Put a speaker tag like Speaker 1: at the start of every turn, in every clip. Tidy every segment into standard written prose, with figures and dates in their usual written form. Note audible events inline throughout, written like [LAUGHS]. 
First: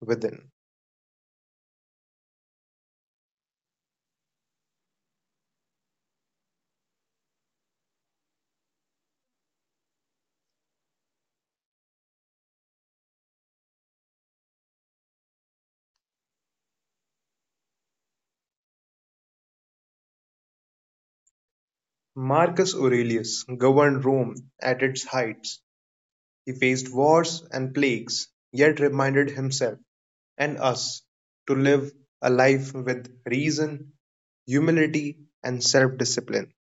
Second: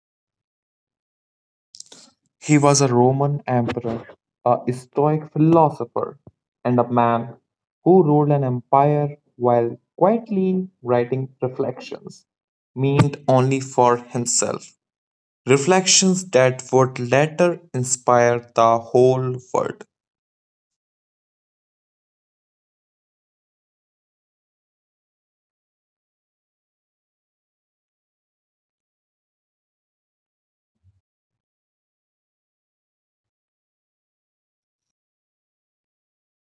Speaker 1: within.
Speaker 2: He was a Roman emperor, a Stoic philosopher, and a man who ruled an empire while quietly writing reflections, meant only for himself. Reflections that would later inspire the whole world.
Speaker 1: Marcus Aurelius governed Rome at its heights. He faced wars and plagues, yet reminded himself and us to live a life with reason, humility, and self discipline.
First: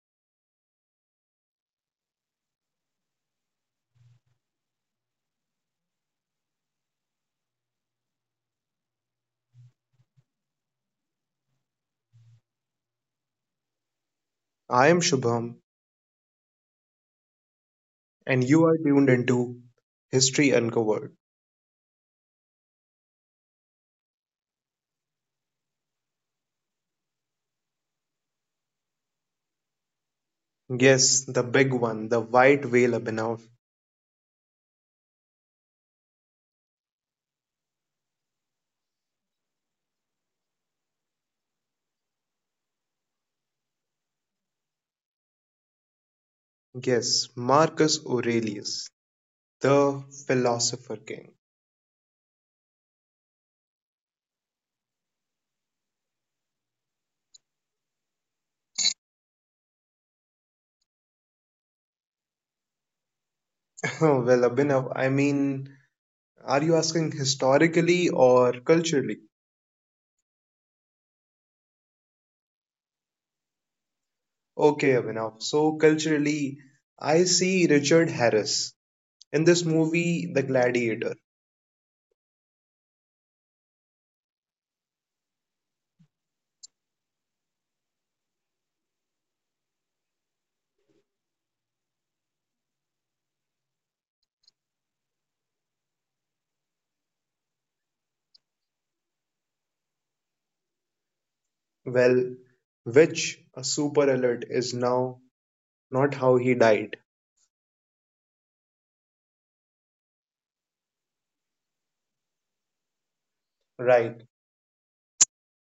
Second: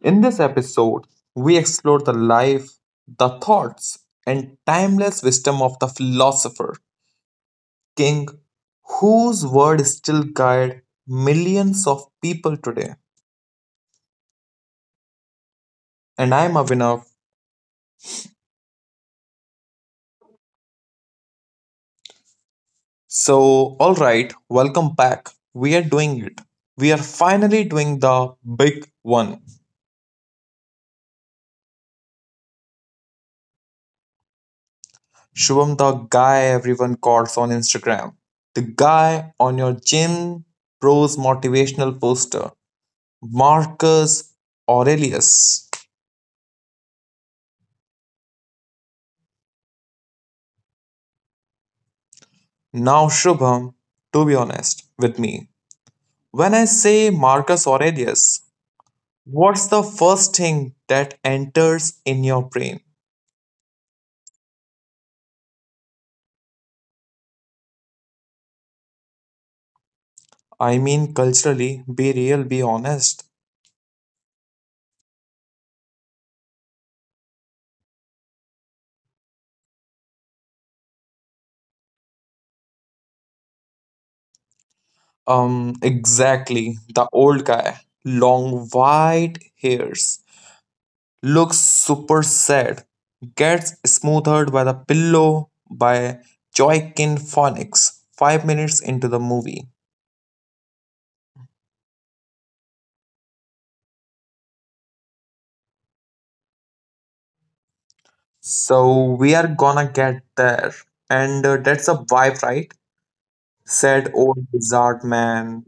Speaker 2: In this episode, we explore the life, the thoughts, and timeless wisdom of the philosopher, king, whose word still guides millions of people today.
Speaker 1: I am Shubham,
Speaker 2: And I'm Avinav.
Speaker 1: and you are tuned into History Uncovered.
Speaker 2: So, alright, welcome back. We are doing it. We are finally doing the big one.
Speaker 1: Yes, the big one, the white whale Abhinav.
Speaker 2: Shubham, the guy everyone calls on Instagram. The guy on your gym bros motivational poster. Marcus Aurelius.
Speaker 1: Yes, Marcus Aurelius, the philosopher king.
Speaker 2: Now, Shubham, to be honest with me, when I say Marcus Aurelius, what's the first thing that enters in your brain?
Speaker 1: [LAUGHS] Abhinav, are you asking historically or culturally?
Speaker 2: I mean, culturally, be real, be honest.
Speaker 1: Okay, Abhinav. So, culturally, I see Richard Harris in this movie, The Gladiator.
Speaker 2: Exactly. The old guy, long white hairs, looks super sad, gets smothered by the pillow by Joaquin Phoenix 5 minutes into the movie.
Speaker 1: Well, which, a super alert, is now not how he died.
Speaker 2: So we are gonna get there, and that's a vibe, right? Said
Speaker 1: Right.
Speaker 2: old wizard man,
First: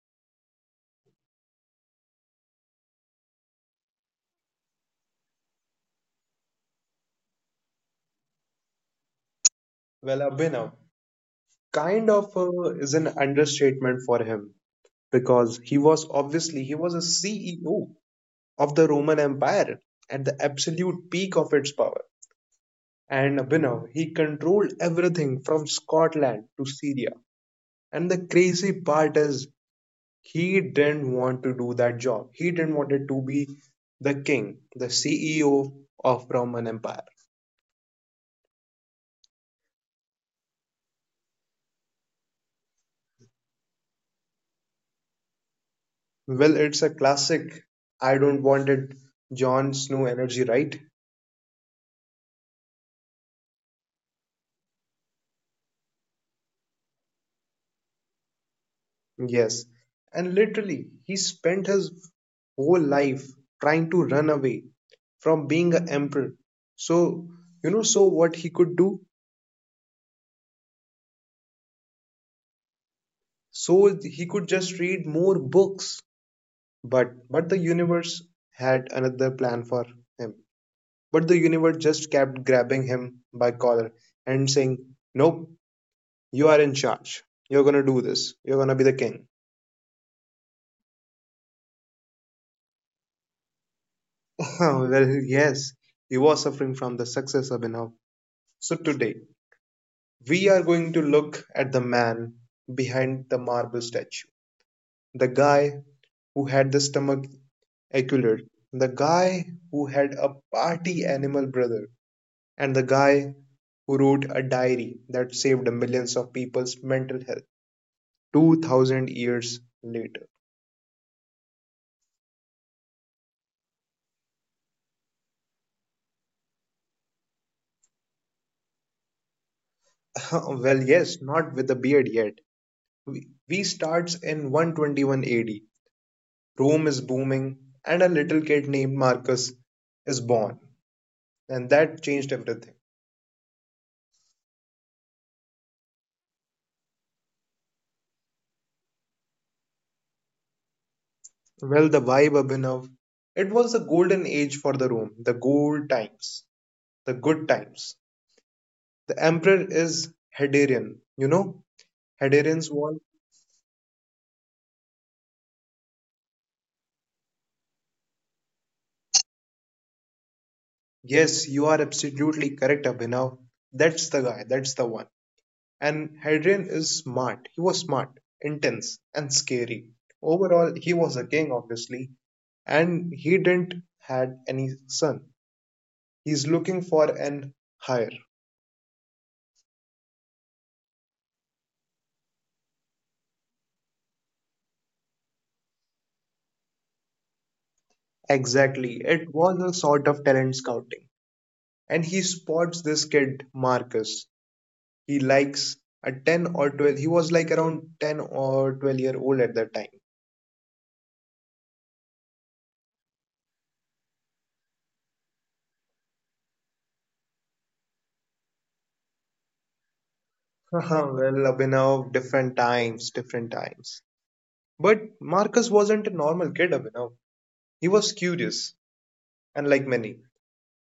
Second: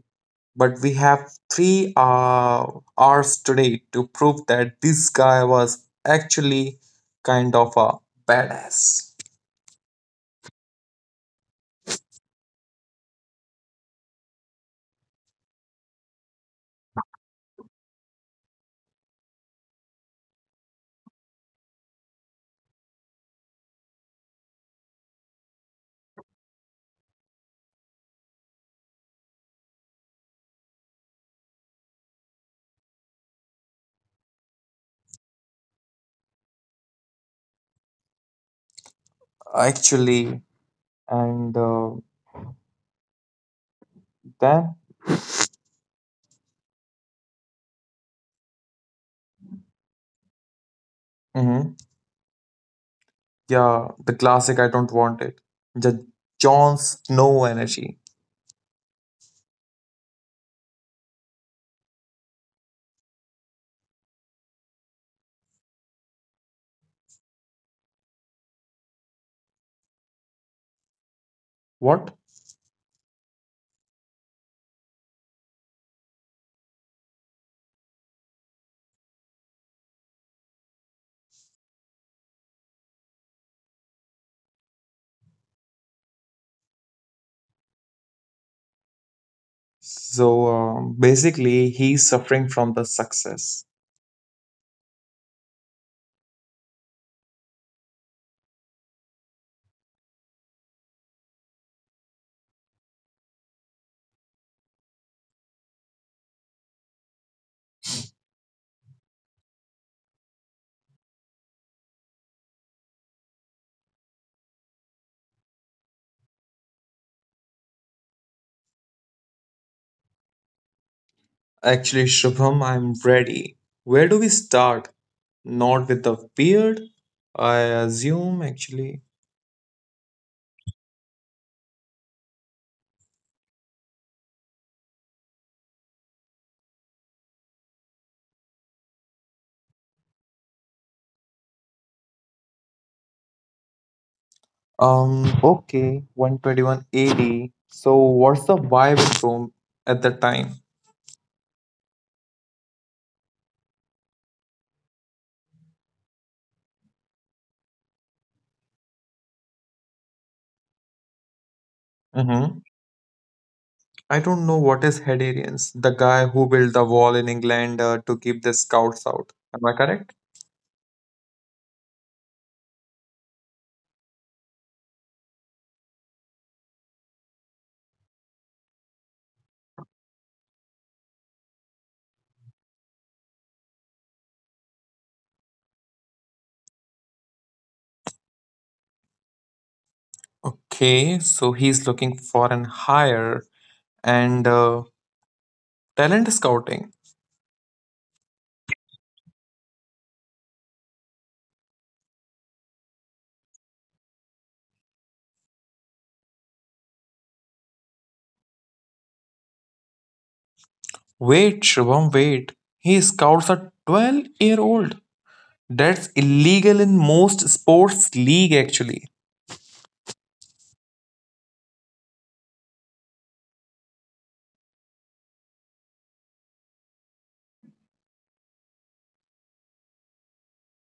Speaker 2: but we have 3 hours today to prove that this guy was actually kind of a badass.
Speaker 1: Well, Abhinav, kind of is an understatement for him, because he was a CEO of the Roman Empire at the absolute peak of its power. And Abhinav, he controlled everything from Scotland to Syria. And the crazy part is he didn't want to do that job. He didn't want it to be the king, the CEO of Roman Empire.
Speaker 2: Actually, and then.
Speaker 1: Well, it's a classic I don't want it Jon Snow energy, right?
Speaker 2: Mhm. Yeah, the classic I don't want it. The Jon Snow energy.
Speaker 1: Yes. And literally, he spent his whole life trying to run away from being an emperor. So, so what he could do?
Speaker 2: What?
Speaker 1: So he could just read more books. But the universe had another plan for him. But the universe just kept grabbing him by collar and saying, Nope, you are in charge. You're gonna do this. You're gonna be the king.
Speaker 2: So basically, he's suffering from the success.
Speaker 1: [LAUGHS] Well, yes, he was suffering from the success of Abhinav. So today, we are going to look at the man behind the marble statue, the guy who had the stomach ache, the guy who had a party animal brother, and the guy who wrote a diary that saved millions of people's mental health 2000 years later.
Speaker 2: Actually, Shubham, I'm ready. Where do we start? Not with the beard, I assume, actually.
Speaker 1: [LAUGHS] Well, yes, not with a beard yet. We starts in 121 AD. Rome is booming and a little kid named Marcus is born and that changed everything.
Speaker 2: Okay, 121 AD. So, what's the vibe in Rome at that time?
Speaker 1: Well, the vibe, Abhinav. It was the golden age for the Rome, the gold times, the good times. The emperor is Hadrian.
Speaker 2: Mm-hmm.
Speaker 1: Hadrian's wall.
Speaker 2: I don't know what is Hadarians, the guy who built the wall in England to keep the scouts out. Am I correct?
Speaker 1: Yes, you are absolutely correct, Abhinav. That's the guy, that's the one. And Hadrian is smart. He was smart, intense, and scary. Overall, he was a king, obviously, and he didn't had any son. He's looking for an heir.
Speaker 2: Okay, so he's looking for an hire and talent scouting.
Speaker 1: Exactly. It was a sort of talent scouting, and he spots this kid Marcus. He likes a 10 or 12. He was like around 10 or 12-year-old at that time.
Speaker 2: Wait, Shubham, wait. He scouts a 12-year-old. That's illegal in most sports league actually.
Speaker 1: [LAUGHS] Abhinav, different times, different times. But Marcus wasn't a normal kid, Abhinav. He was curious, and like many,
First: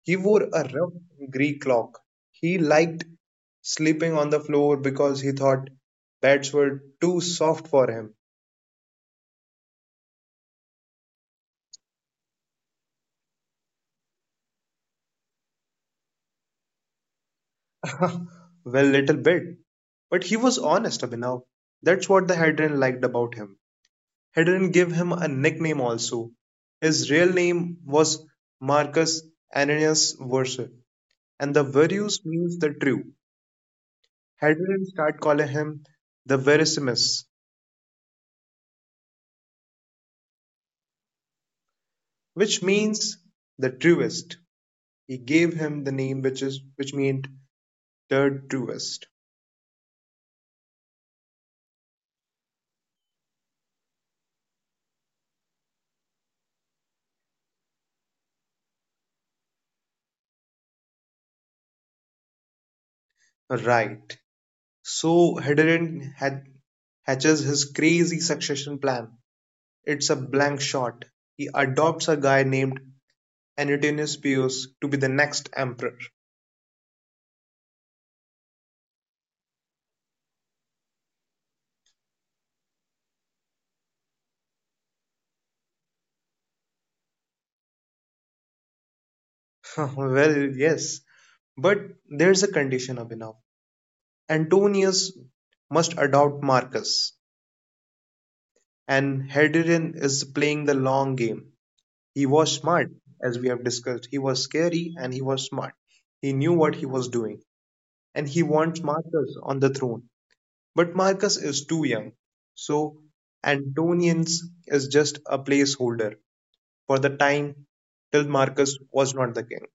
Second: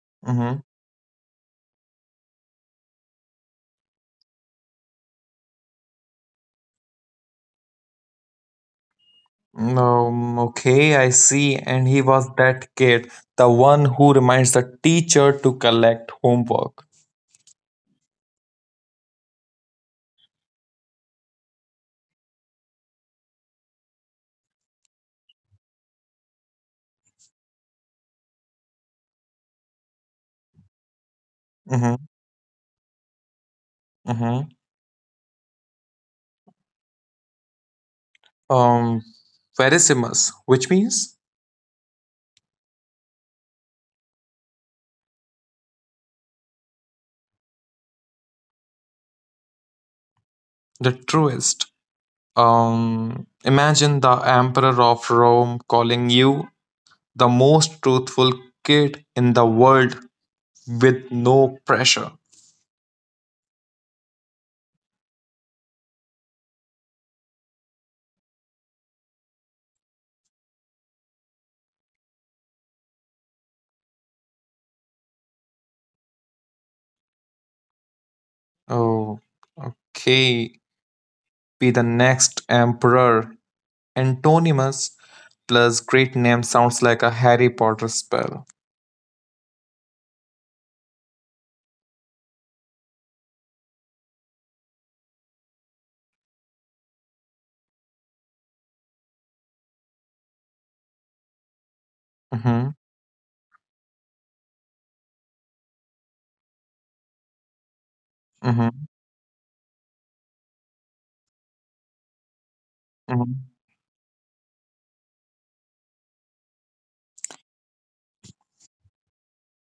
Speaker 1: he wore a rough Greek clock. He liked sleeping on the floor because he thought beds were too soft for him.
Speaker 2: Okay, I see. And he was that kid, the one who reminds the teacher to collect homework.
Speaker 1: [LAUGHS] Well, little bit. But he was honest, Abhinav. That's what the Hedron liked about him. Hedron gave him a nickname also. His real name was Marcus Ananias Verus, and the
Speaker 2: Mm-hmm,
Speaker 1: Verus means the true.
Speaker 2: mm-hmm.
Speaker 1: Hedron started calling him the Verissimus,
Speaker 2: Um, Verissimus, which means
Speaker 1: which means the truest. He gave him the name which is which meant the truest.
Speaker 2: the truest. Imagine the emperor of Rome calling you the most truthful kid in the world with no pressure.
Speaker 1: Right. So Hedron had hatches his crazy succession plan. It's a blank shot. He adopts a guy named Antoninus Pius to be the next emperor.
Speaker 2: Oh, okay. Be the next emperor. Antonimus plus great name sounds like a Harry Potter spell.
Speaker 1: [LAUGHS] Well, yes, but there's a condition, Abhinav. Antonius must adopt Marcus, and Hadrian is playing the long game. He was
Speaker 2: Mm-hmm,
Speaker 1: smart, as we have discussed. He was scary and he was smart. He knew what he was doing, and he
Speaker 2: mm-hmm,
Speaker 1: wants Marcus on the throne. But Marcus is too young, so
Speaker 2: mm-hmm.
Speaker 1: Antonius is just a placeholder for the time till Marcus was not the king.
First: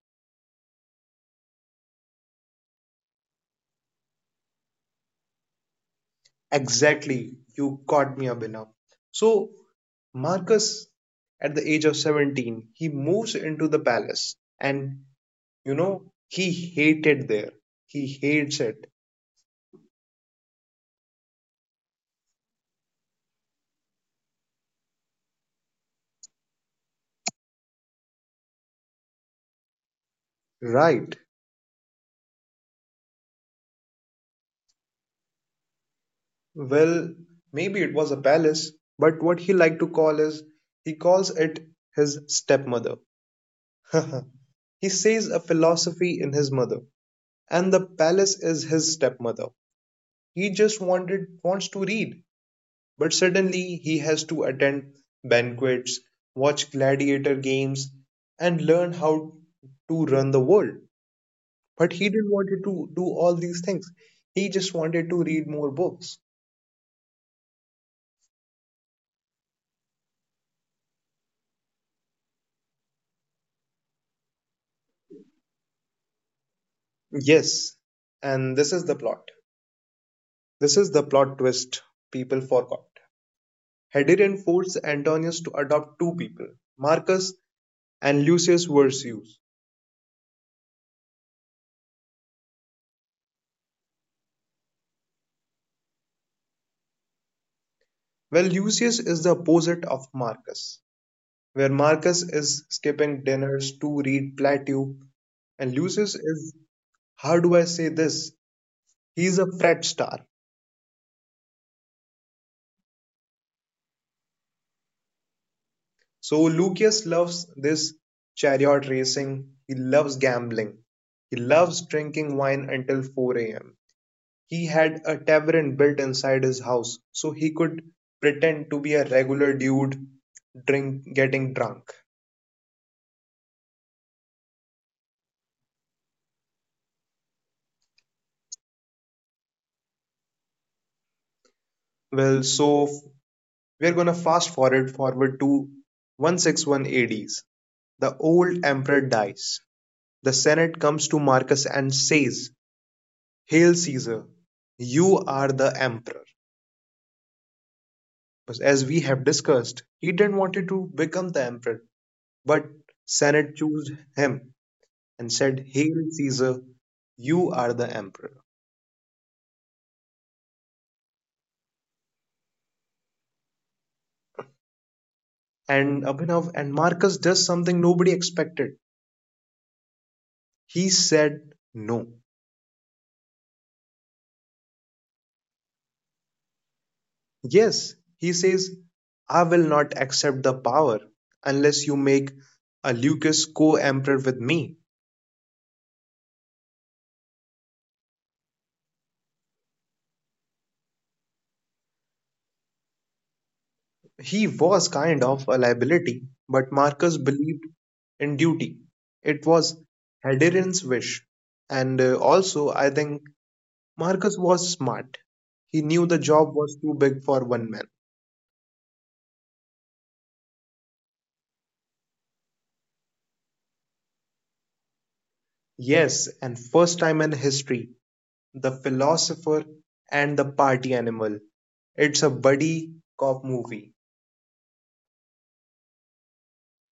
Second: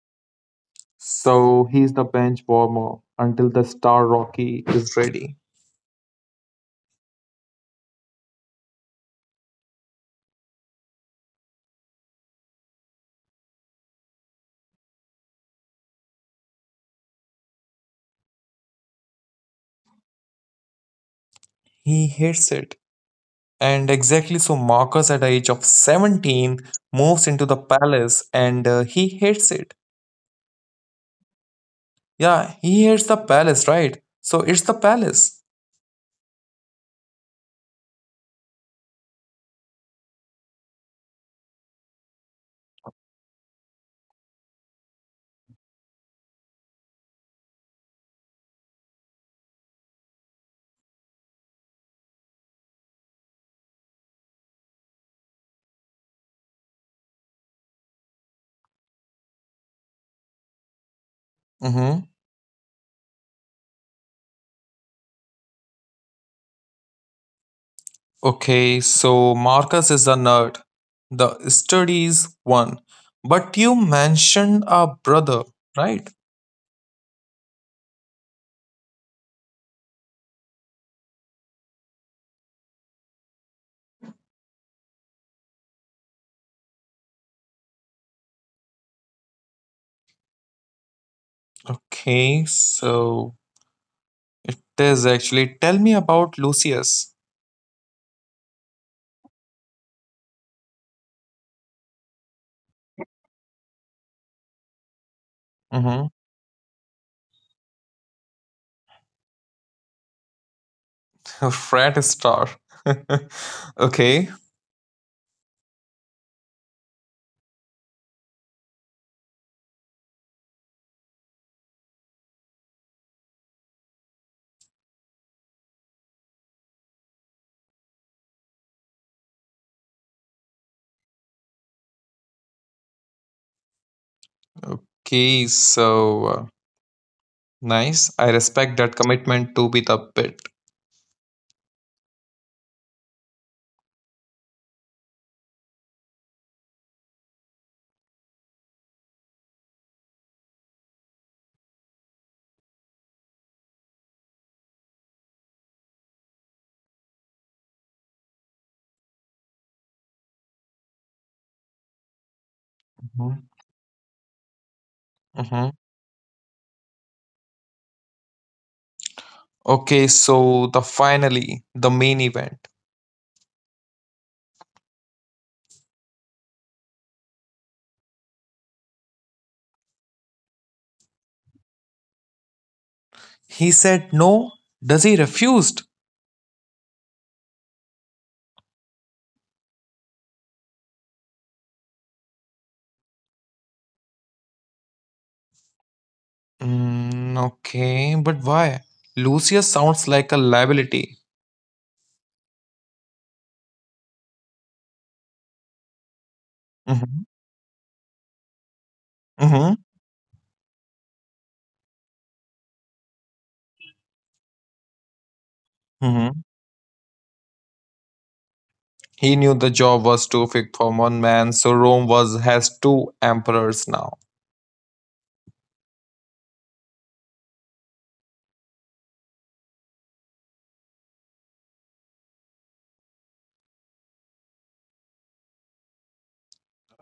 Speaker 2: So he's the bench warmer until the star Rocky is ready.
Speaker 1: Exactly, you got me, Abhinav. So, Marcus, at the age of 17, he moves into the palace and he hated there. He hates it.
Speaker 2: He hates it. And exactly so, Marcus, at the age of 17, moves into the palace and he hates it.
Speaker 1: Right.
Speaker 2: Yeah, he hates the palace, right? So it's the palace.
Speaker 1: Well, maybe it was a palace, but what he liked to call is he calls it his stepmother. [LAUGHS] He says a philosophy in his mother, and the palace is his stepmother. He just wanted wants to read, but suddenly he has to attend banquets, watch gladiator games, and learn how to run the world. But
Speaker 2: Mm-hmm.
Speaker 1: he didn't want to do all these things. He just wanted to read more books.
Speaker 2: Okay, so Marcus is a nerd, the studies one. But you mentioned a brother, right?
Speaker 1: Yes, and this is the plot. This is the plot twist people forgot. Hadrian forced Antonius to adopt two people, Marcus and Lucius Vercius.
Speaker 2: Okay, so it is actually. Tell me about Lucius.
Speaker 1: Well, Lucius is the opposite of Marcus, where Marcus is skipping dinners to read Plato, and
Speaker 2: Mm-hmm.
Speaker 1: Lucius is, how do I say this? He's a fret star.
Speaker 2: [LAUGHS] Frat star. [LAUGHS] Okay,
Speaker 1: So Lucius loves this chariot racing, he loves gambling, he loves drinking wine until 4 a.m. He had a tavern built inside his house, so he could pretend to be a regular dude drink getting drunk.
Speaker 2: okay, so, nice. I respect that commitment to be the bit.
Speaker 1: Well, so we're gonna fast forward to 161 ADs. The old emperor dies. The Senate comes to Marcus and says, Hail Caesar, you are the emperor. But as we have discussed, he didn't want to become the emperor, but Senate chose him and
Speaker 2: Mm-hmm.
Speaker 1: said, Hail Caesar, you are the emperor.
Speaker 2: Okay, so the finally, the main event.
Speaker 1: And Abhinav and Marcus does something nobody expected. He said no.
Speaker 2: He said no. Does he refused?
Speaker 1: Yes, he says, I will not accept the power unless you make a Lucas co emperor with me.
Speaker 2: Mm, okay, but why? Lucius sounds like a liability.
Speaker 1: He was kind of a liability, but
Speaker 2: Mm-hmm.
Speaker 1: Marcus believed in duty. It
Speaker 2: Mm-hmm.
Speaker 1: was Hadrian's wish. And also, I think Marcus was smart. He knew the
Speaker 2: Mm-hmm.
Speaker 1: job was too big for one man.
Speaker 2: He knew the job was too big for one man, so Rome was has two emperors now.
Speaker 1: Yes, and first time in history, the philosopher and the party animal. It's a buddy cop movie.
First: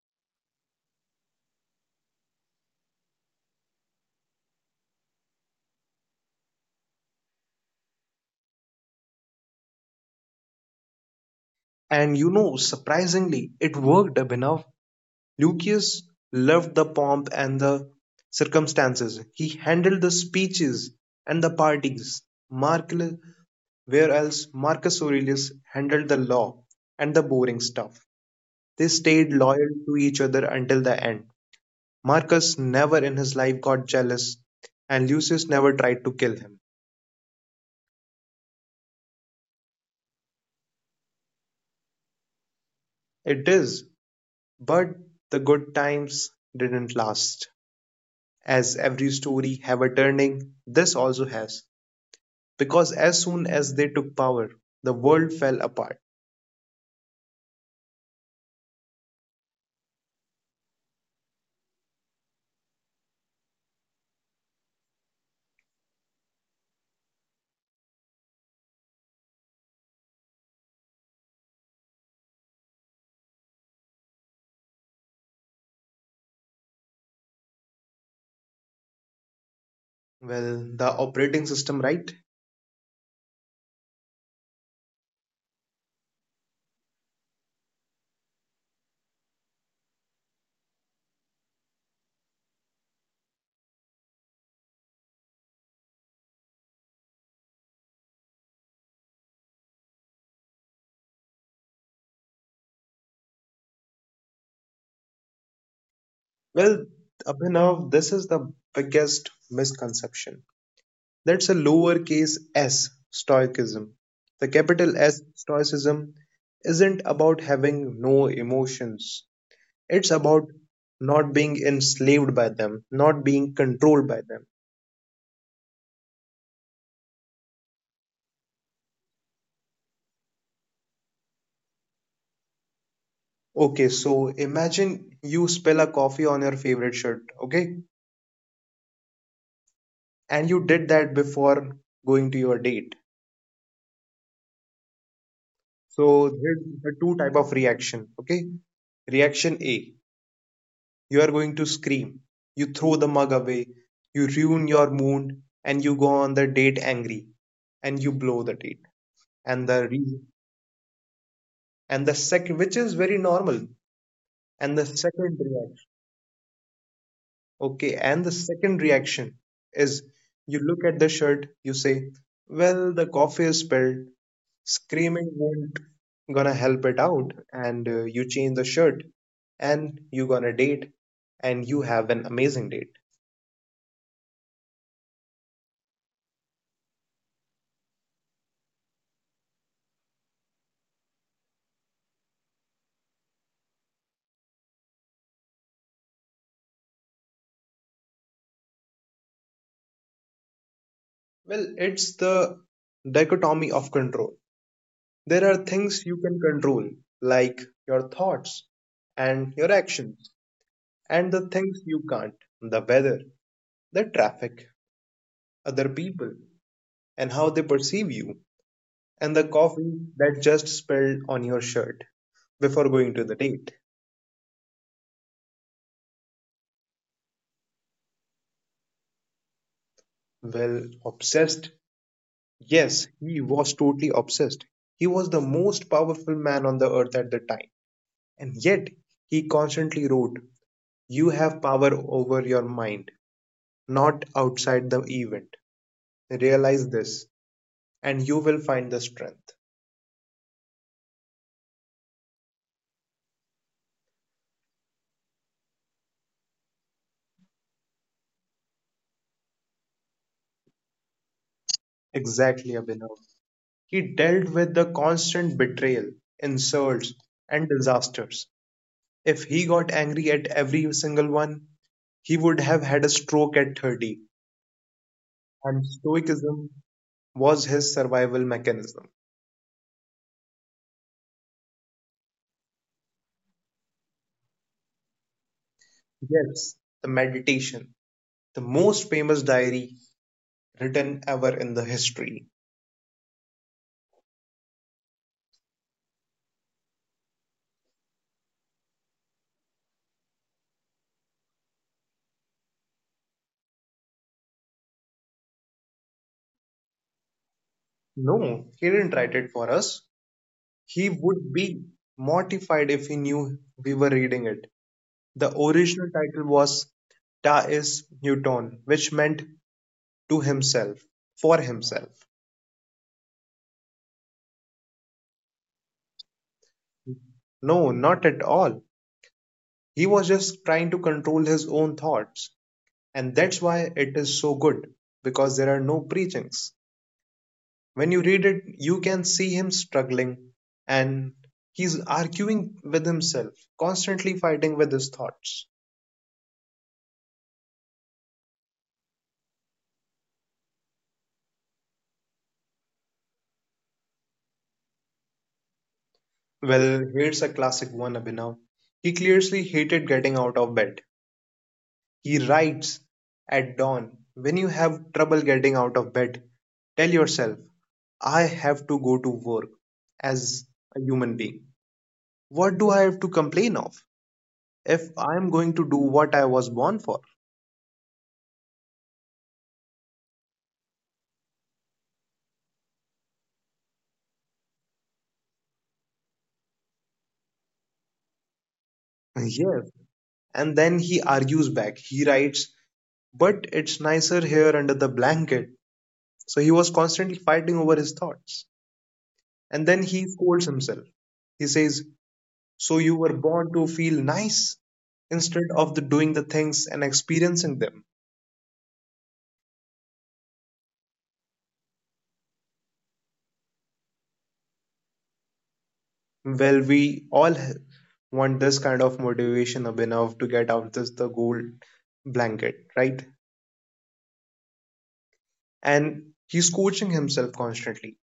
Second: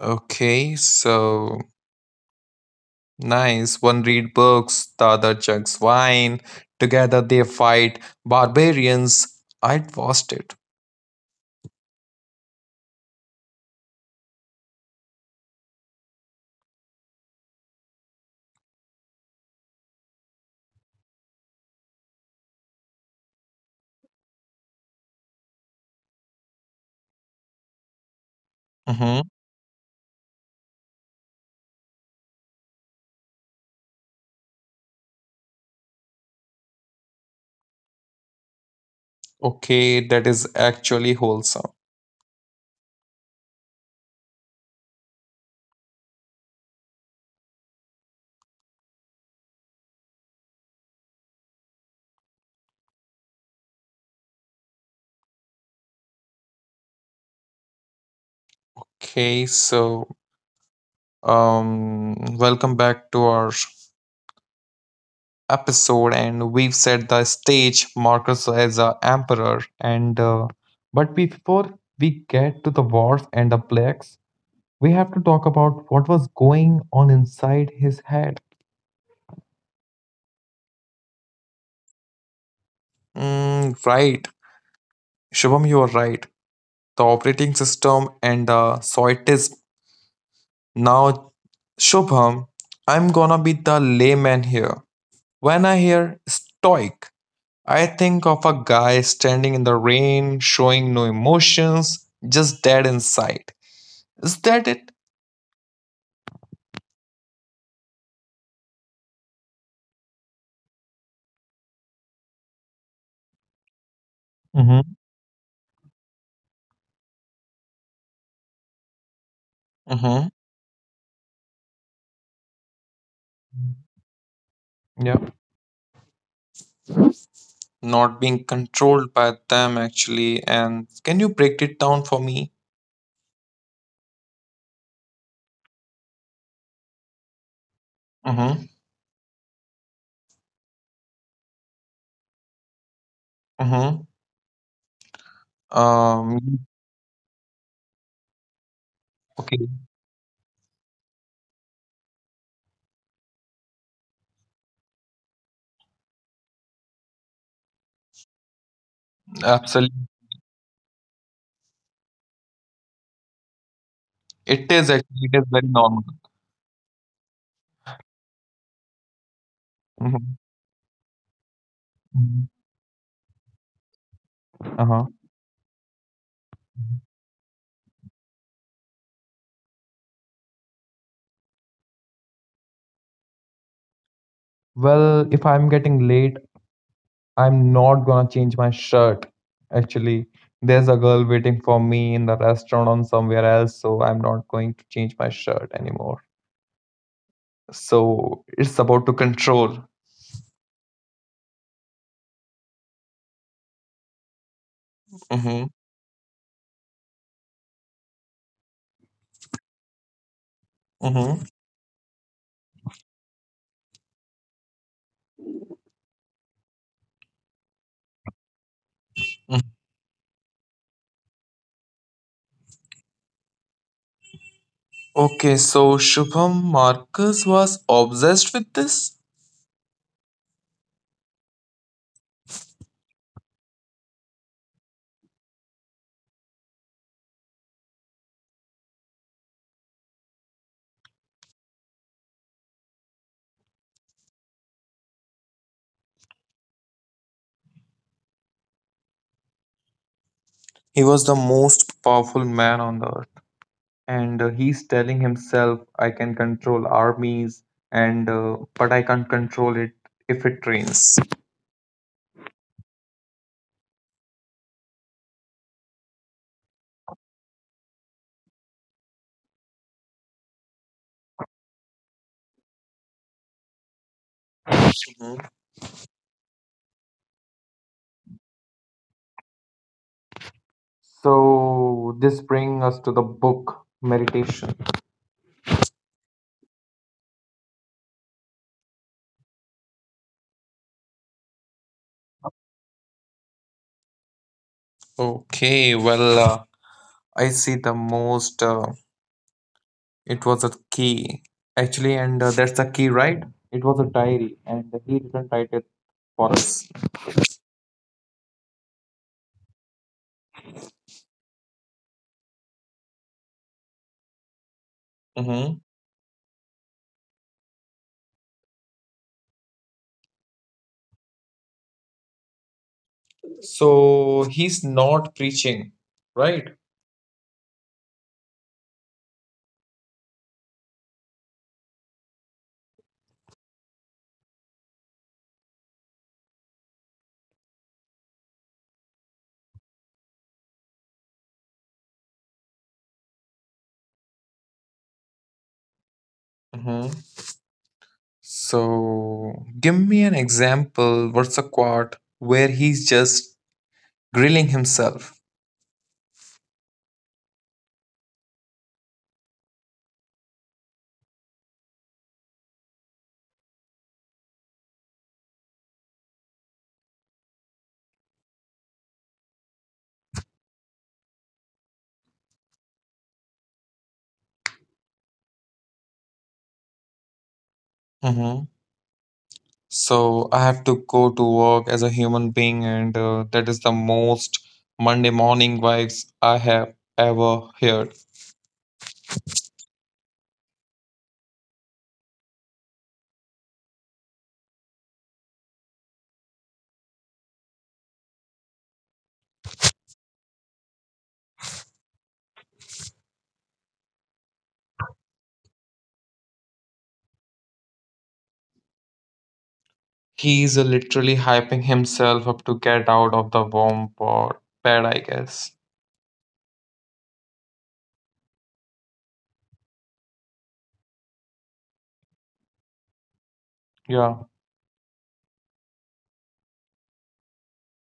Speaker 2: Okay, so nice. One read books, the other chugs wine. Together they fight barbarians. I'd watched it.
Speaker 1: And you know, surprisingly, it worked, Abhinav. Lucius loved the pomp and the circumstances; he handled the speeches and the parties, Marcus, Marcus Aurelius handled the law and the boring stuff. They
Speaker 2: Hmm.
Speaker 1: stayed loyal to each other until the end. Marcus never in his life got jealous, and Lucius never tried to kill him.
Speaker 2: Okay, that is actually wholesome.
Speaker 1: It is, but the good times didn't last. As every story have a turning, this also has, because as soon as they took power, the world fell apart.
Speaker 2: Okay, so, welcome back to our episode, and we've set the stage, Marcus as a emperor, and but before we get to the wars and the plagues, we have to talk about what was going on inside his head.
Speaker 1: Well, the operating system, right?
Speaker 2: Mm, right, Shubham, you are right, the operating system and the soitism. Now, Shubham, I'm gonna be the layman here. When I hear stoic, I think of a guy standing in the rain, showing no emotions, just dead inside. Is that it?
Speaker 1: Well, Abhinav, this is the biggest misconception. That's a lowercase s stoicism. The
Speaker 2: Mm-hmm.
Speaker 1: capital S stoicism isn't about having no emotions, it's
Speaker 2: Mm-hmm.
Speaker 1: about not being enslaved by them, not being controlled by them.
Speaker 2: Yeah. Not being controlled by them actually. And can you break it down for me?
Speaker 1: Okay, so imagine you spill a coffee on your favorite shirt, okay?
Speaker 2: Mm-hmm.
Speaker 1: And you did that before going to your date,
Speaker 2: Mm-hmm.
Speaker 1: so
Speaker 2: Um.
Speaker 1: there's the two type of reaction, okay? Reaction
Speaker 2: Okay.
Speaker 1: a, you are going to scream, you throw the mug away, you ruin your mood, and you go on the date angry and you blow the date. and the
Speaker 2: Absolutely.
Speaker 1: re- and the second, which is very normal,
Speaker 2: It
Speaker 1: and the
Speaker 2: is actually. It
Speaker 1: second
Speaker 2: is very
Speaker 1: reaction,
Speaker 2: normal.
Speaker 1: okay, and the second reaction is you look at the shirt, you say,
Speaker 2: Mm-hmm.
Speaker 1: well, the coffee is spilled.
Speaker 2: Uh huh.
Speaker 1: Screaming won't gonna help it out, and you change the shirt, and you gonna date, and you have an amazing date.
Speaker 2: Well, if I'm getting late. I'm not gonna change my shirt. Actually, there's a girl waiting for me in the restaurant on somewhere else, so I'm not going to change my shirt anymore. So it's about to control.
Speaker 1: Well, it's the dichotomy of control. There are
Speaker 2: Mm-hmm,
Speaker 1: things you can control, like your thoughts and your actions, and
Speaker 2: mm-hmm.
Speaker 1: the things you can't, the weather, the traffic, other people, and how they perceive you, and the coffee that just spilled on your shirt before going to the date.
Speaker 2: Okay, so Shubham Marcus was obsessed with this.
Speaker 1: Well, obsessed. Yes, he was totally obsessed. He was the most powerful man on the earth at the time. And yet, he constantly wrote, You have power over your mind, not outside the event. Realize this, and you will find the strength.
Speaker 2: He was the most powerful man on the earth, and he's telling himself, "I can control armies, and but I can't control it if it rains."
Speaker 1: Exactly, Abhinav. He dealt with the constant betrayal, insults, and disasters. If he got angry at every single one, he would have had a stroke at 30,
Speaker 2: Mhm.
Speaker 1: and stoicism was his survival mechanism.
Speaker 2: So this brings us to the book meditation.
Speaker 1: Yes, the meditation, the most famous diary written ever in the history.
Speaker 2: Okay, well, I see the most. It was a key, actually, and that's the key, right? It was a diary, and he didn't write it for us.
Speaker 1: No, he didn't write it for us. He would be mortified if he knew we were reading it. The original title was Taoist Newton, which meant to himself, for himself.
Speaker 2: So he's not preaching, right?
Speaker 1: No, not at all. He was just trying to control his own thoughts. And that's why it is so good, because there are no preachings. When you read it, you can see him struggling and he's arguing with himself, constantly fighting with his thoughts.
Speaker 2: Hmm. So give me an example, what's a quote where he's just grilling himself.
Speaker 1: Well, here's a classic one, Abhinav. He clearly hated getting out of bed. He writes at dawn, When you have trouble getting out of bed, tell yourself, I have to go to work as a human being. What do I have to complain of if I am going to do what I was born for?
Speaker 2: Hmm. So I have to go to work as a human being, and that is the most Monday morning vibes I have ever heard.
Speaker 1: [LAUGHS] Yes, and then he argues back. He writes, But it's nicer here under the blanket. So he was constantly fighting over his thoughts. And then he scolds himself. He says, So you were born to feel nice instead of the doing the things and experiencing them.
Speaker 2: He's literally hyping himself up to get out of the warm bed, I guess.
Speaker 1: Well, we all want this kind of motivation, Abhinav, to get out this the gold blanket, right?
Speaker 2: Yeah.
Speaker 1: And he's coaching himself constantly.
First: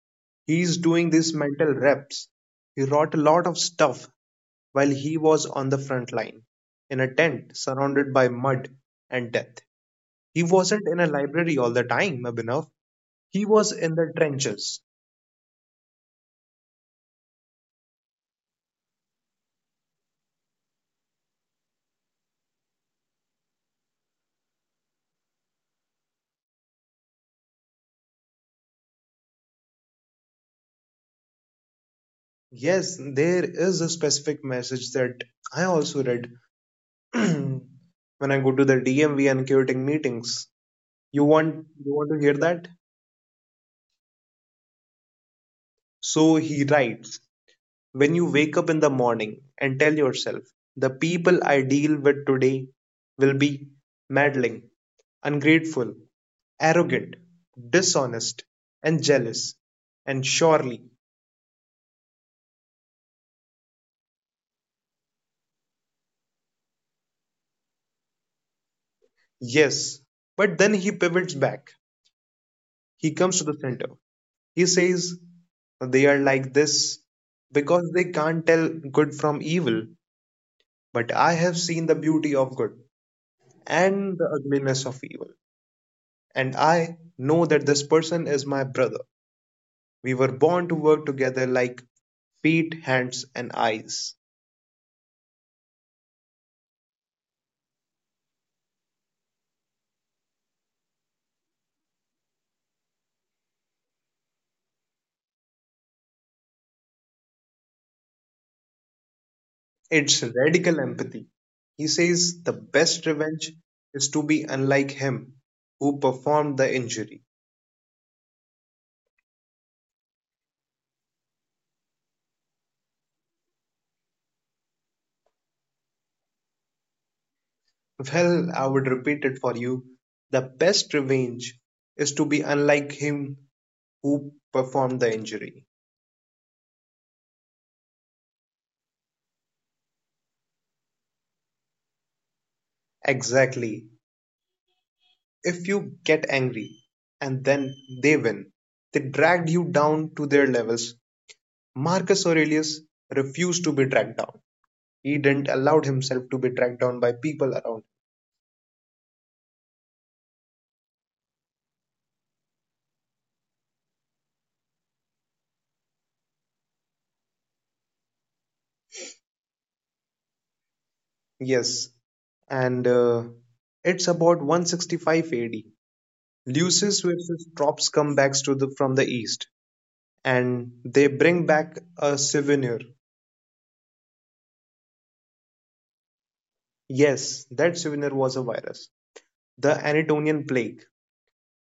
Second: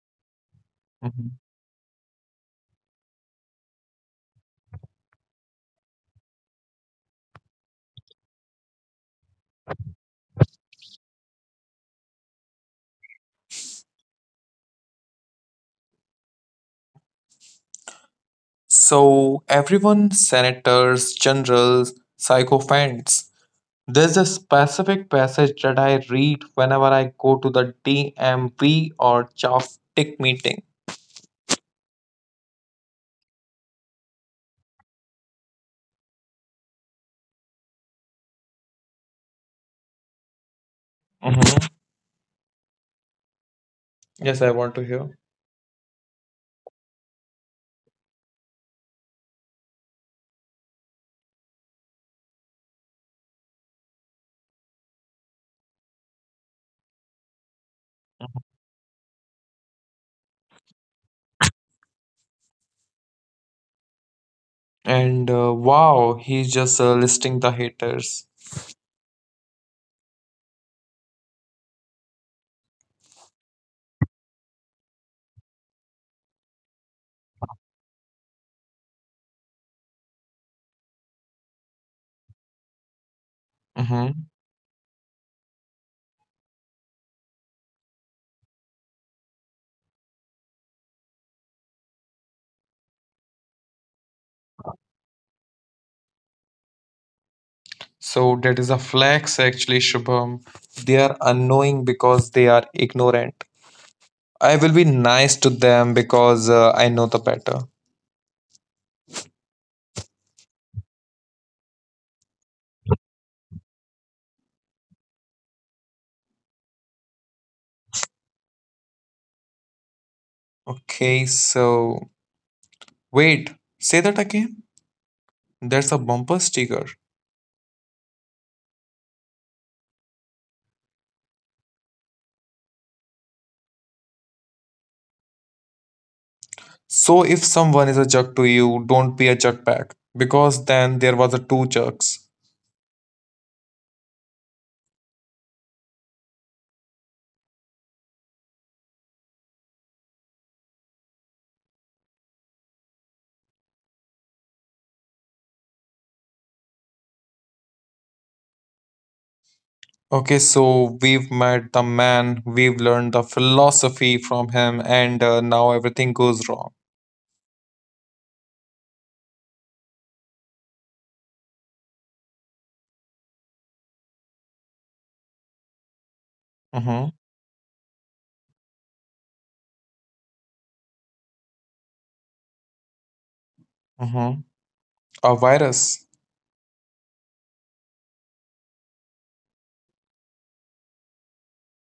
Speaker 1: He's doing
Speaker 2: Mm-hmm.
Speaker 1: these mental reps. He wrote a lot of stuff while he was on the front line, in a tent surrounded by mud and death. He wasn't in a library all the time, Abhinav. He was in the trenches.
Speaker 2: So everyone, senators, generals, sycophants. There's a specific passage that I read whenever I go to the DMV or Choptic meeting.
Speaker 1: Yes, there is a specific message that I also read [CLEARS THROAT] when I go to the DMV and curating meetings. You
Speaker 2: Mhm.
Speaker 1: want you want to hear that?
Speaker 2: Yes, I want to hear.
Speaker 1: So he writes, when you wake up in the morning and tell yourself, the people I deal with today will be meddling, ungrateful, arrogant, dishonest, and jealous. And surely,
Speaker 2: And wow, he's just listing the haters.
Speaker 1: yes, but then he pivots back. He comes to the center. He says, they are like this because they can't tell good from evil, but I have seen the beauty of good
Speaker 2: Mhm.
Speaker 1: and the ugliness of evil. And I know that this person is my brother. We were born to work together like feet, hands, and eyes.
Speaker 2: So that is a flex, actually, Shubham. They are annoying because they are ignorant. I will be nice to them because I know the better.
Speaker 1: It's radical empathy. He says the best revenge is to be unlike him who performed the injury.
Speaker 2: Okay, so, wait, say that again? That's a bumper sticker.
Speaker 1: Well, I would repeat it for you. The best revenge is to be unlike him who performed the injury.
Speaker 2: So if someone is a jerk to you, don't be a jerk back. Because then there was a two jerks.
Speaker 1: Exactly. If you get angry and then they win, they dragged you down to their levels. Marcus Aurelius refused to be dragged down. He didn't allow himself to be dragged down by people around him.
Speaker 2: Okay, so we've met the man, we've learned the philosophy from him, and now everything goes wrong.
Speaker 1: Yes, and it's about 165 AD.
Speaker 2: Mm-hmm,
Speaker 1: Lucius versus Trops come back to the from the east, and they bring back a souvenir.
Speaker 2: mm-hmm. A virus.
Speaker 1: Yes, that souvenir was a virus, the Anatonian plague.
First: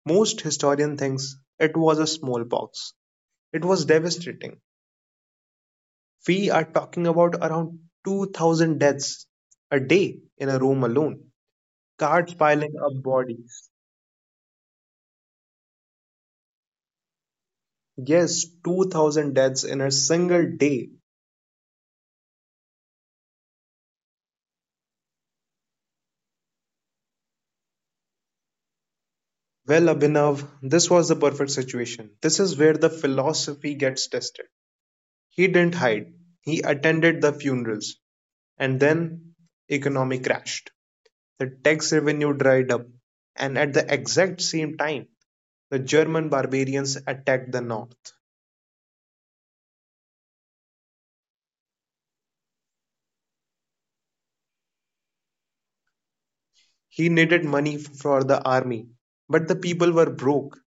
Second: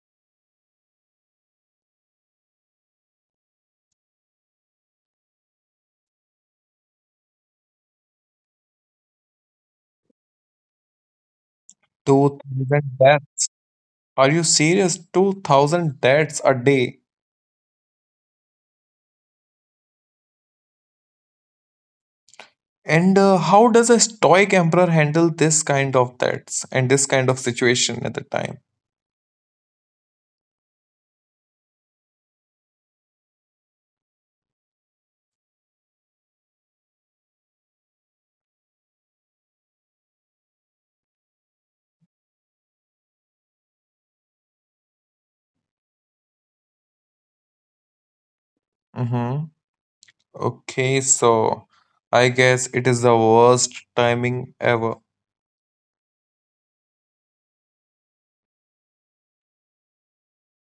Speaker 1: Most historian thinks it was a smallpox. It was devastating. We are talking about around 2,000 deaths a day in a room alone. Carts
Speaker 2: Two
Speaker 1: piling
Speaker 2: thousand
Speaker 1: up bodies.
Speaker 2: Are you serious? 2,000 deaths a day.
Speaker 1: Yes, 2,000 deaths in a single day.
Speaker 2: And how does a stoic emperor handle this kind of deaths and this kind of situation at the time?
Speaker 1: Well, Abhinav, this was the perfect situation. This is where the philosophy gets tested. He didn't hide, he attended the funerals, and then economy crashed. The tax revenue dried up, and at the exact same time, the German barbarians attacked the north.
Speaker 2: Hmm. Okay, so I guess it is the worst timing ever.
Speaker 1: He needed money for the army, but the people were broke,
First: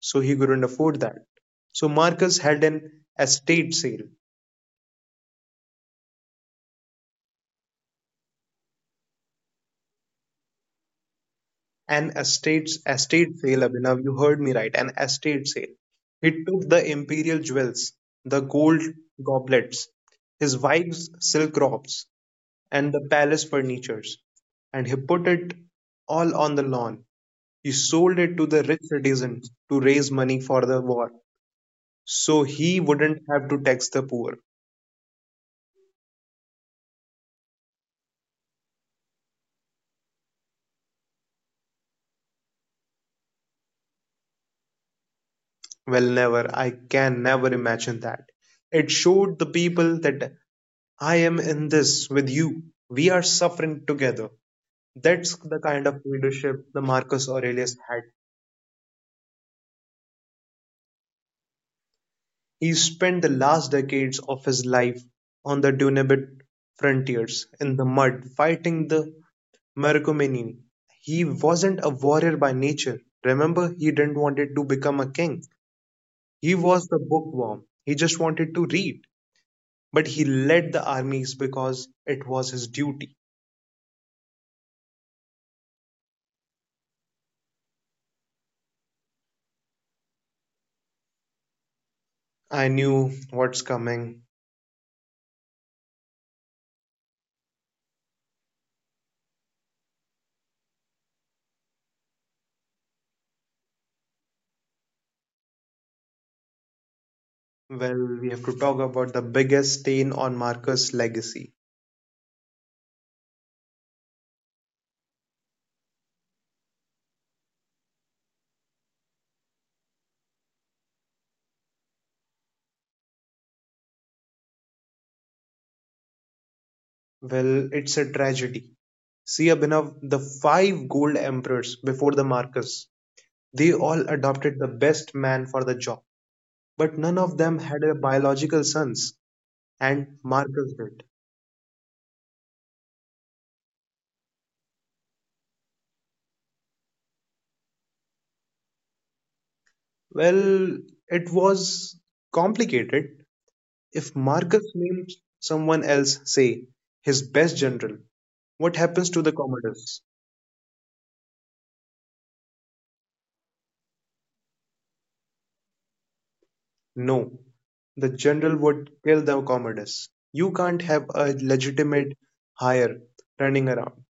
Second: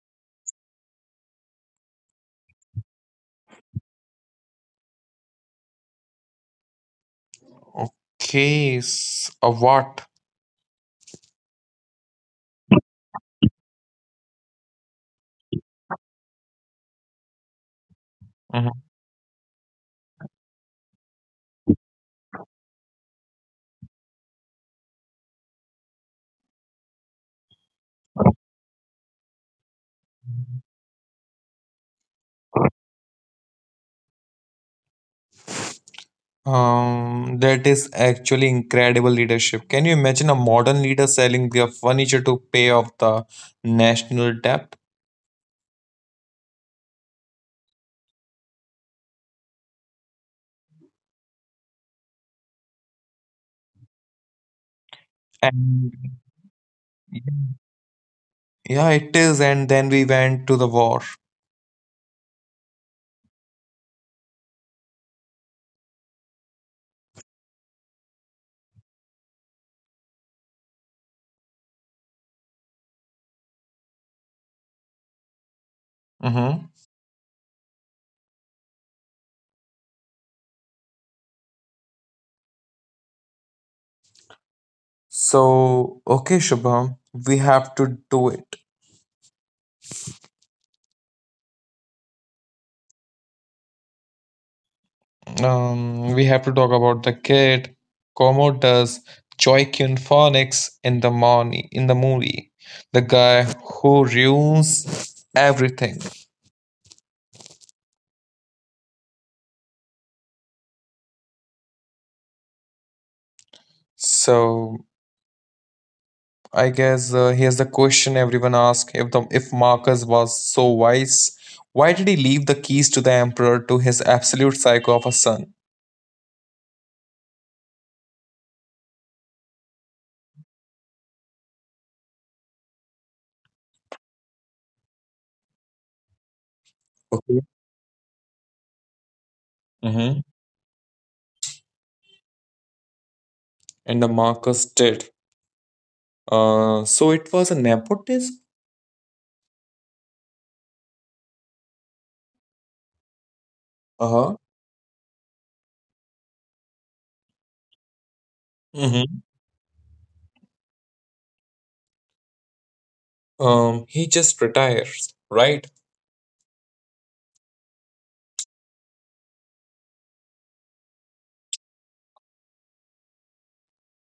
Speaker 1: so he couldn't afford that. So Marcus held an estate sale.
Speaker 2: Case of what?
Speaker 1: An estate sale, Abhinav. You heard me right, an estate sale. He took the imperial jewels, the gold
Speaker 2: Mhm.
Speaker 1: goblets, his wife's silk robes, and the palace furnitures, and he put it all on the lawn. He sold it to the rich citizens to raise money for the war, so he wouldn't have to tax the poor.
Speaker 2: That is actually incredible leadership. Can you imagine a modern leader selling their furniture to pay off the national debt?
Speaker 1: Well, never. I can never imagine that. It showed the people that I am in this with you. We are suffering together. That's the kind
Speaker 2: And,
Speaker 1: of leadership the Marcus Aurelius had.
Speaker 2: yeah, it is. And then we went to the war.
Speaker 1: He spent the last decades of his life on the Danube frontiers, in the mud, fighting the Marcomanni. He wasn't a warrior by nature. Remember, he didn't want to become a king. He
Speaker 2: Hmm.
Speaker 1: was the bookworm. He just wanted to read. But he led the armies because it was his duty.
Speaker 2: So, okay, Shubham, we have to do it.
Speaker 1: I knew what's coming.
Speaker 2: We have to talk about the kid, Commodus, Joaquin Phoenix in the morning in the movie, the guy who ruins everything.
Speaker 1: Well, we have to talk about the biggest stain on Marcus' legacy.
Speaker 2: So I guess here's the question everyone asks: if Marcus was so wise, why did he leave the keys to the emperor to his absolute psycho of a son?
Speaker 1: Well, it's a tragedy. See, Abhinav, the five gold emperors before the Marcus, they all adopted the best man for the job, but none of
Speaker 2: Okay.
Speaker 1: them had a biological sons, and
Speaker 2: Mm-hmm.
Speaker 1: Marcus did.
Speaker 2: And the Marcus did. So it was a nepotism.
Speaker 1: Well, it was complicated. If
Speaker 2: Uh huh.
Speaker 1: Marcus names someone else, say, his best general, what
Speaker 2: Mm-hmm.
Speaker 1: happens to the Commodus?
Speaker 2: He just retires, right?
Speaker 1: No, the general would kill the Commodus. You can't have a legitimate hire running around.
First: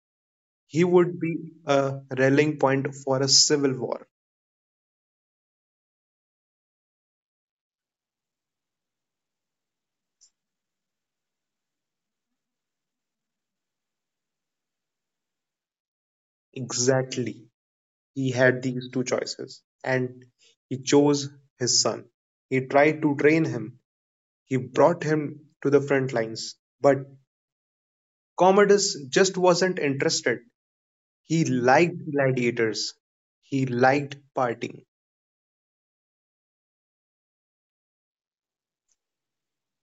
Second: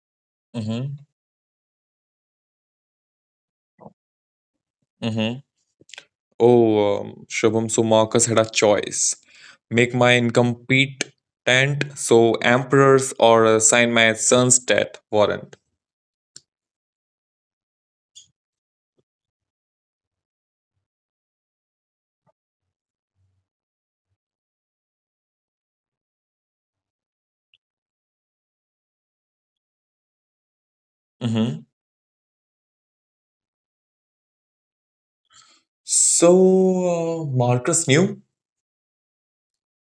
Speaker 1: He
Speaker 2: Mhm,
Speaker 1: would be a rallying point for a civil war.
Speaker 2: mhm. Oh, Shubham, so Marcus had a choice. Make my income tent, so emperors or sign my son's death warrant.
Speaker 1: Exactly. He had these two choices, and he chose his son. He tried to train him, he brought him to the front lines. But Commodus just wasn't interested. He
Speaker 2: Mm-hmm.
Speaker 1: liked gladiators, he liked partying.
Speaker 2: So Marcus knew.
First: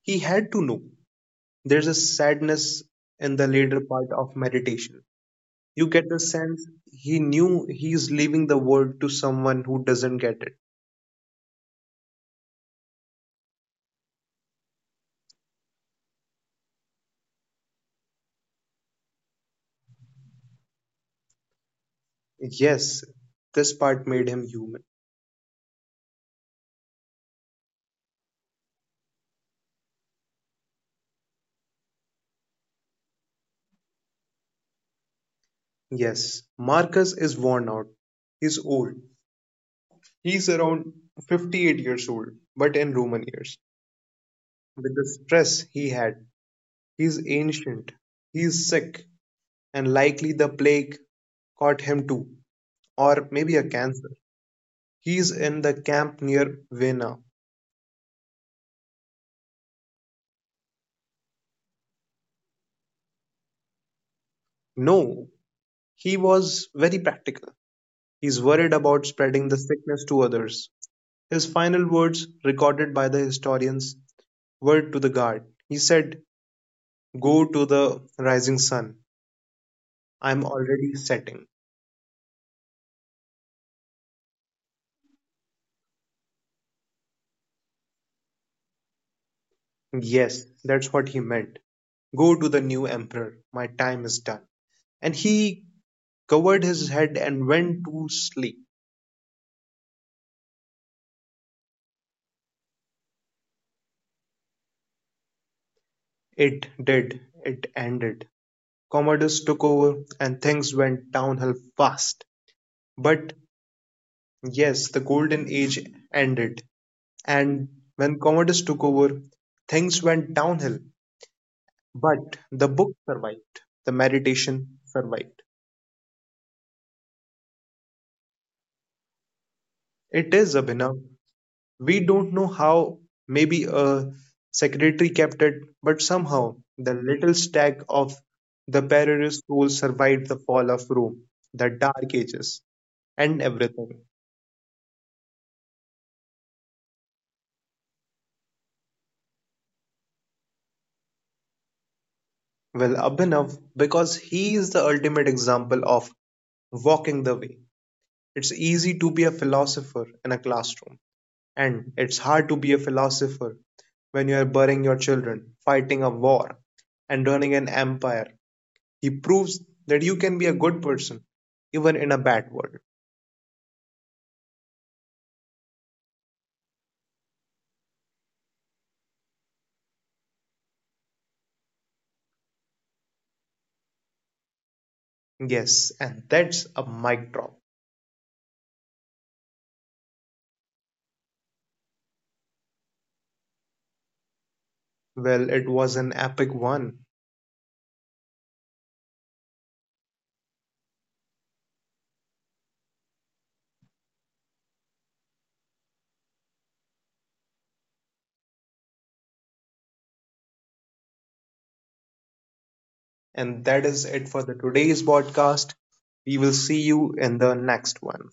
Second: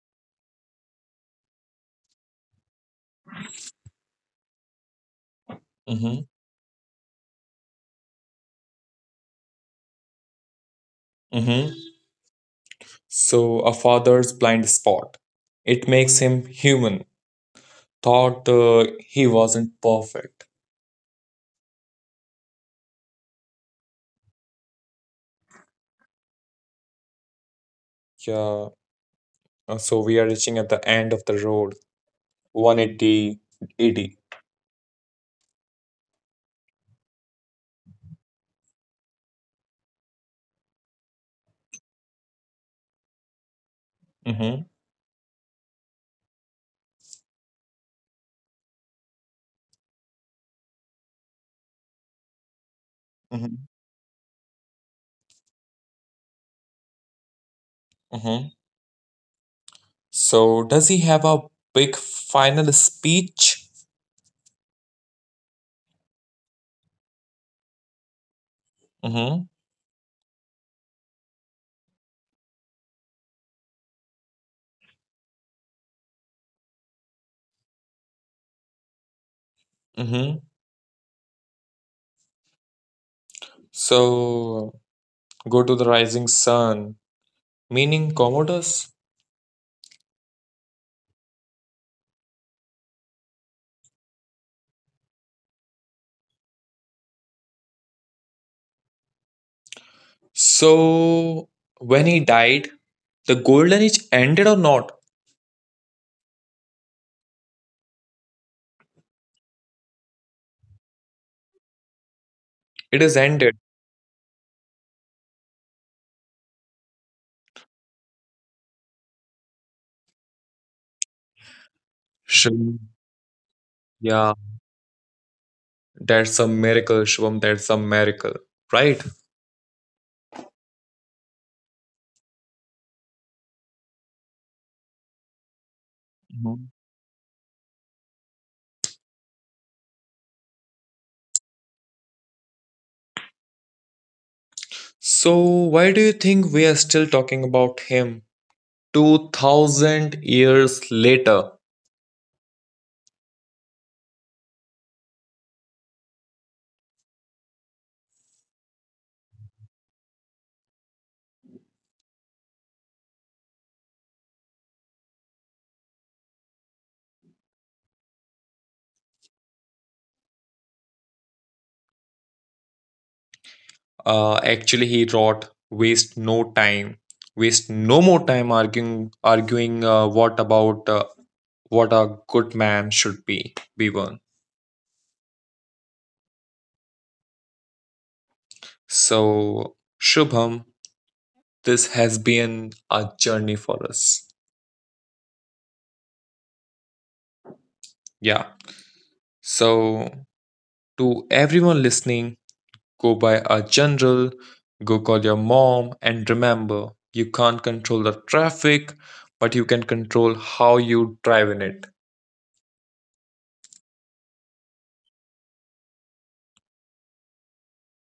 Speaker 1: He had to know there's a sadness in the later part of meditation. You get the
Speaker 2: Mm-hmm.
Speaker 1: sense he knew he's leaving the world to someone who doesn't get it.
Speaker 2: Mm-hmm. So a father's blind spot. It makes him human. Thought he wasn't perfect.
Speaker 1: Yes, this part made him human.
Speaker 2: Yeah. So we are reaching at the end of the road. 180 AD.
Speaker 1: Yes, Marcus is worn out. He's old. He's around 58 years old, but in Roman years.
Speaker 2: Mm-hmm.
Speaker 1: With the stress he had, he's ancient, he's sick, and likely the plague caught him too, or maybe a cancer. He's in the camp near Vena.
Speaker 2: Mm-hmm. So does he have a big final speech?
Speaker 1: No, he was very practical. He's worried about
Speaker 2: Mm-hmm.
Speaker 1: spreading the sickness to others. His final words, recorded by the historians, word to the guard. He said, go to the rising sun.
Speaker 2: Mm-hmm.
Speaker 1: I'm already setting.
Speaker 2: So go to the rising sun, meaning Commodus.
Speaker 1: Yes, that's what he meant. Go to the new emperor. My time is done. And he covered his head and went to sleep.
Speaker 2: So when he died, the golden age ended or not?
Speaker 1: It did. It ended. Commodus took over and things went downhill fast.
Speaker 2: It is
Speaker 1: But
Speaker 2: ended.
Speaker 1: yes, the golden age ended. And when Commodus took over, things went downhill. But the
Speaker 2: Shivam,
Speaker 1: book survived, the
Speaker 2: yeah,
Speaker 1: meditation survived.
Speaker 2: that's a miracle, Shivam. That's a miracle, right?
Speaker 1: It is, Abhinav. We don't know how, maybe a secretary kept it, but somehow
Speaker 2: Mhm.
Speaker 1: the little stack of the perilous soul survived the fall of Rome, the dark ages, and everything.
Speaker 2: So why do you think we are still talking about him 2,000 years later?
Speaker 1: Well, Abhinav, because he is the ultimate example of walking the way. It's easy to be a philosopher in a classroom, and it's hard to be a philosopher when you are burying your children, fighting a war, and running an empire. He proves that you can be a good person even in a bad world.
Speaker 2: Actually, he wrote, "Waste no time, waste no more time arguing, what about what a good man should be one."
Speaker 1: Yes, and that's a mic drop.
Speaker 2: So, Shubham, this has been a journey for us.
Speaker 1: Well, it was an epic one.
Speaker 2: Yeah. So, to everyone listening, go by a general, go call your mom, and remember, you can't control the traffic, but you can control how you drive in it.
Speaker 1: And that is it for the today's podcast. We will see you in the next one.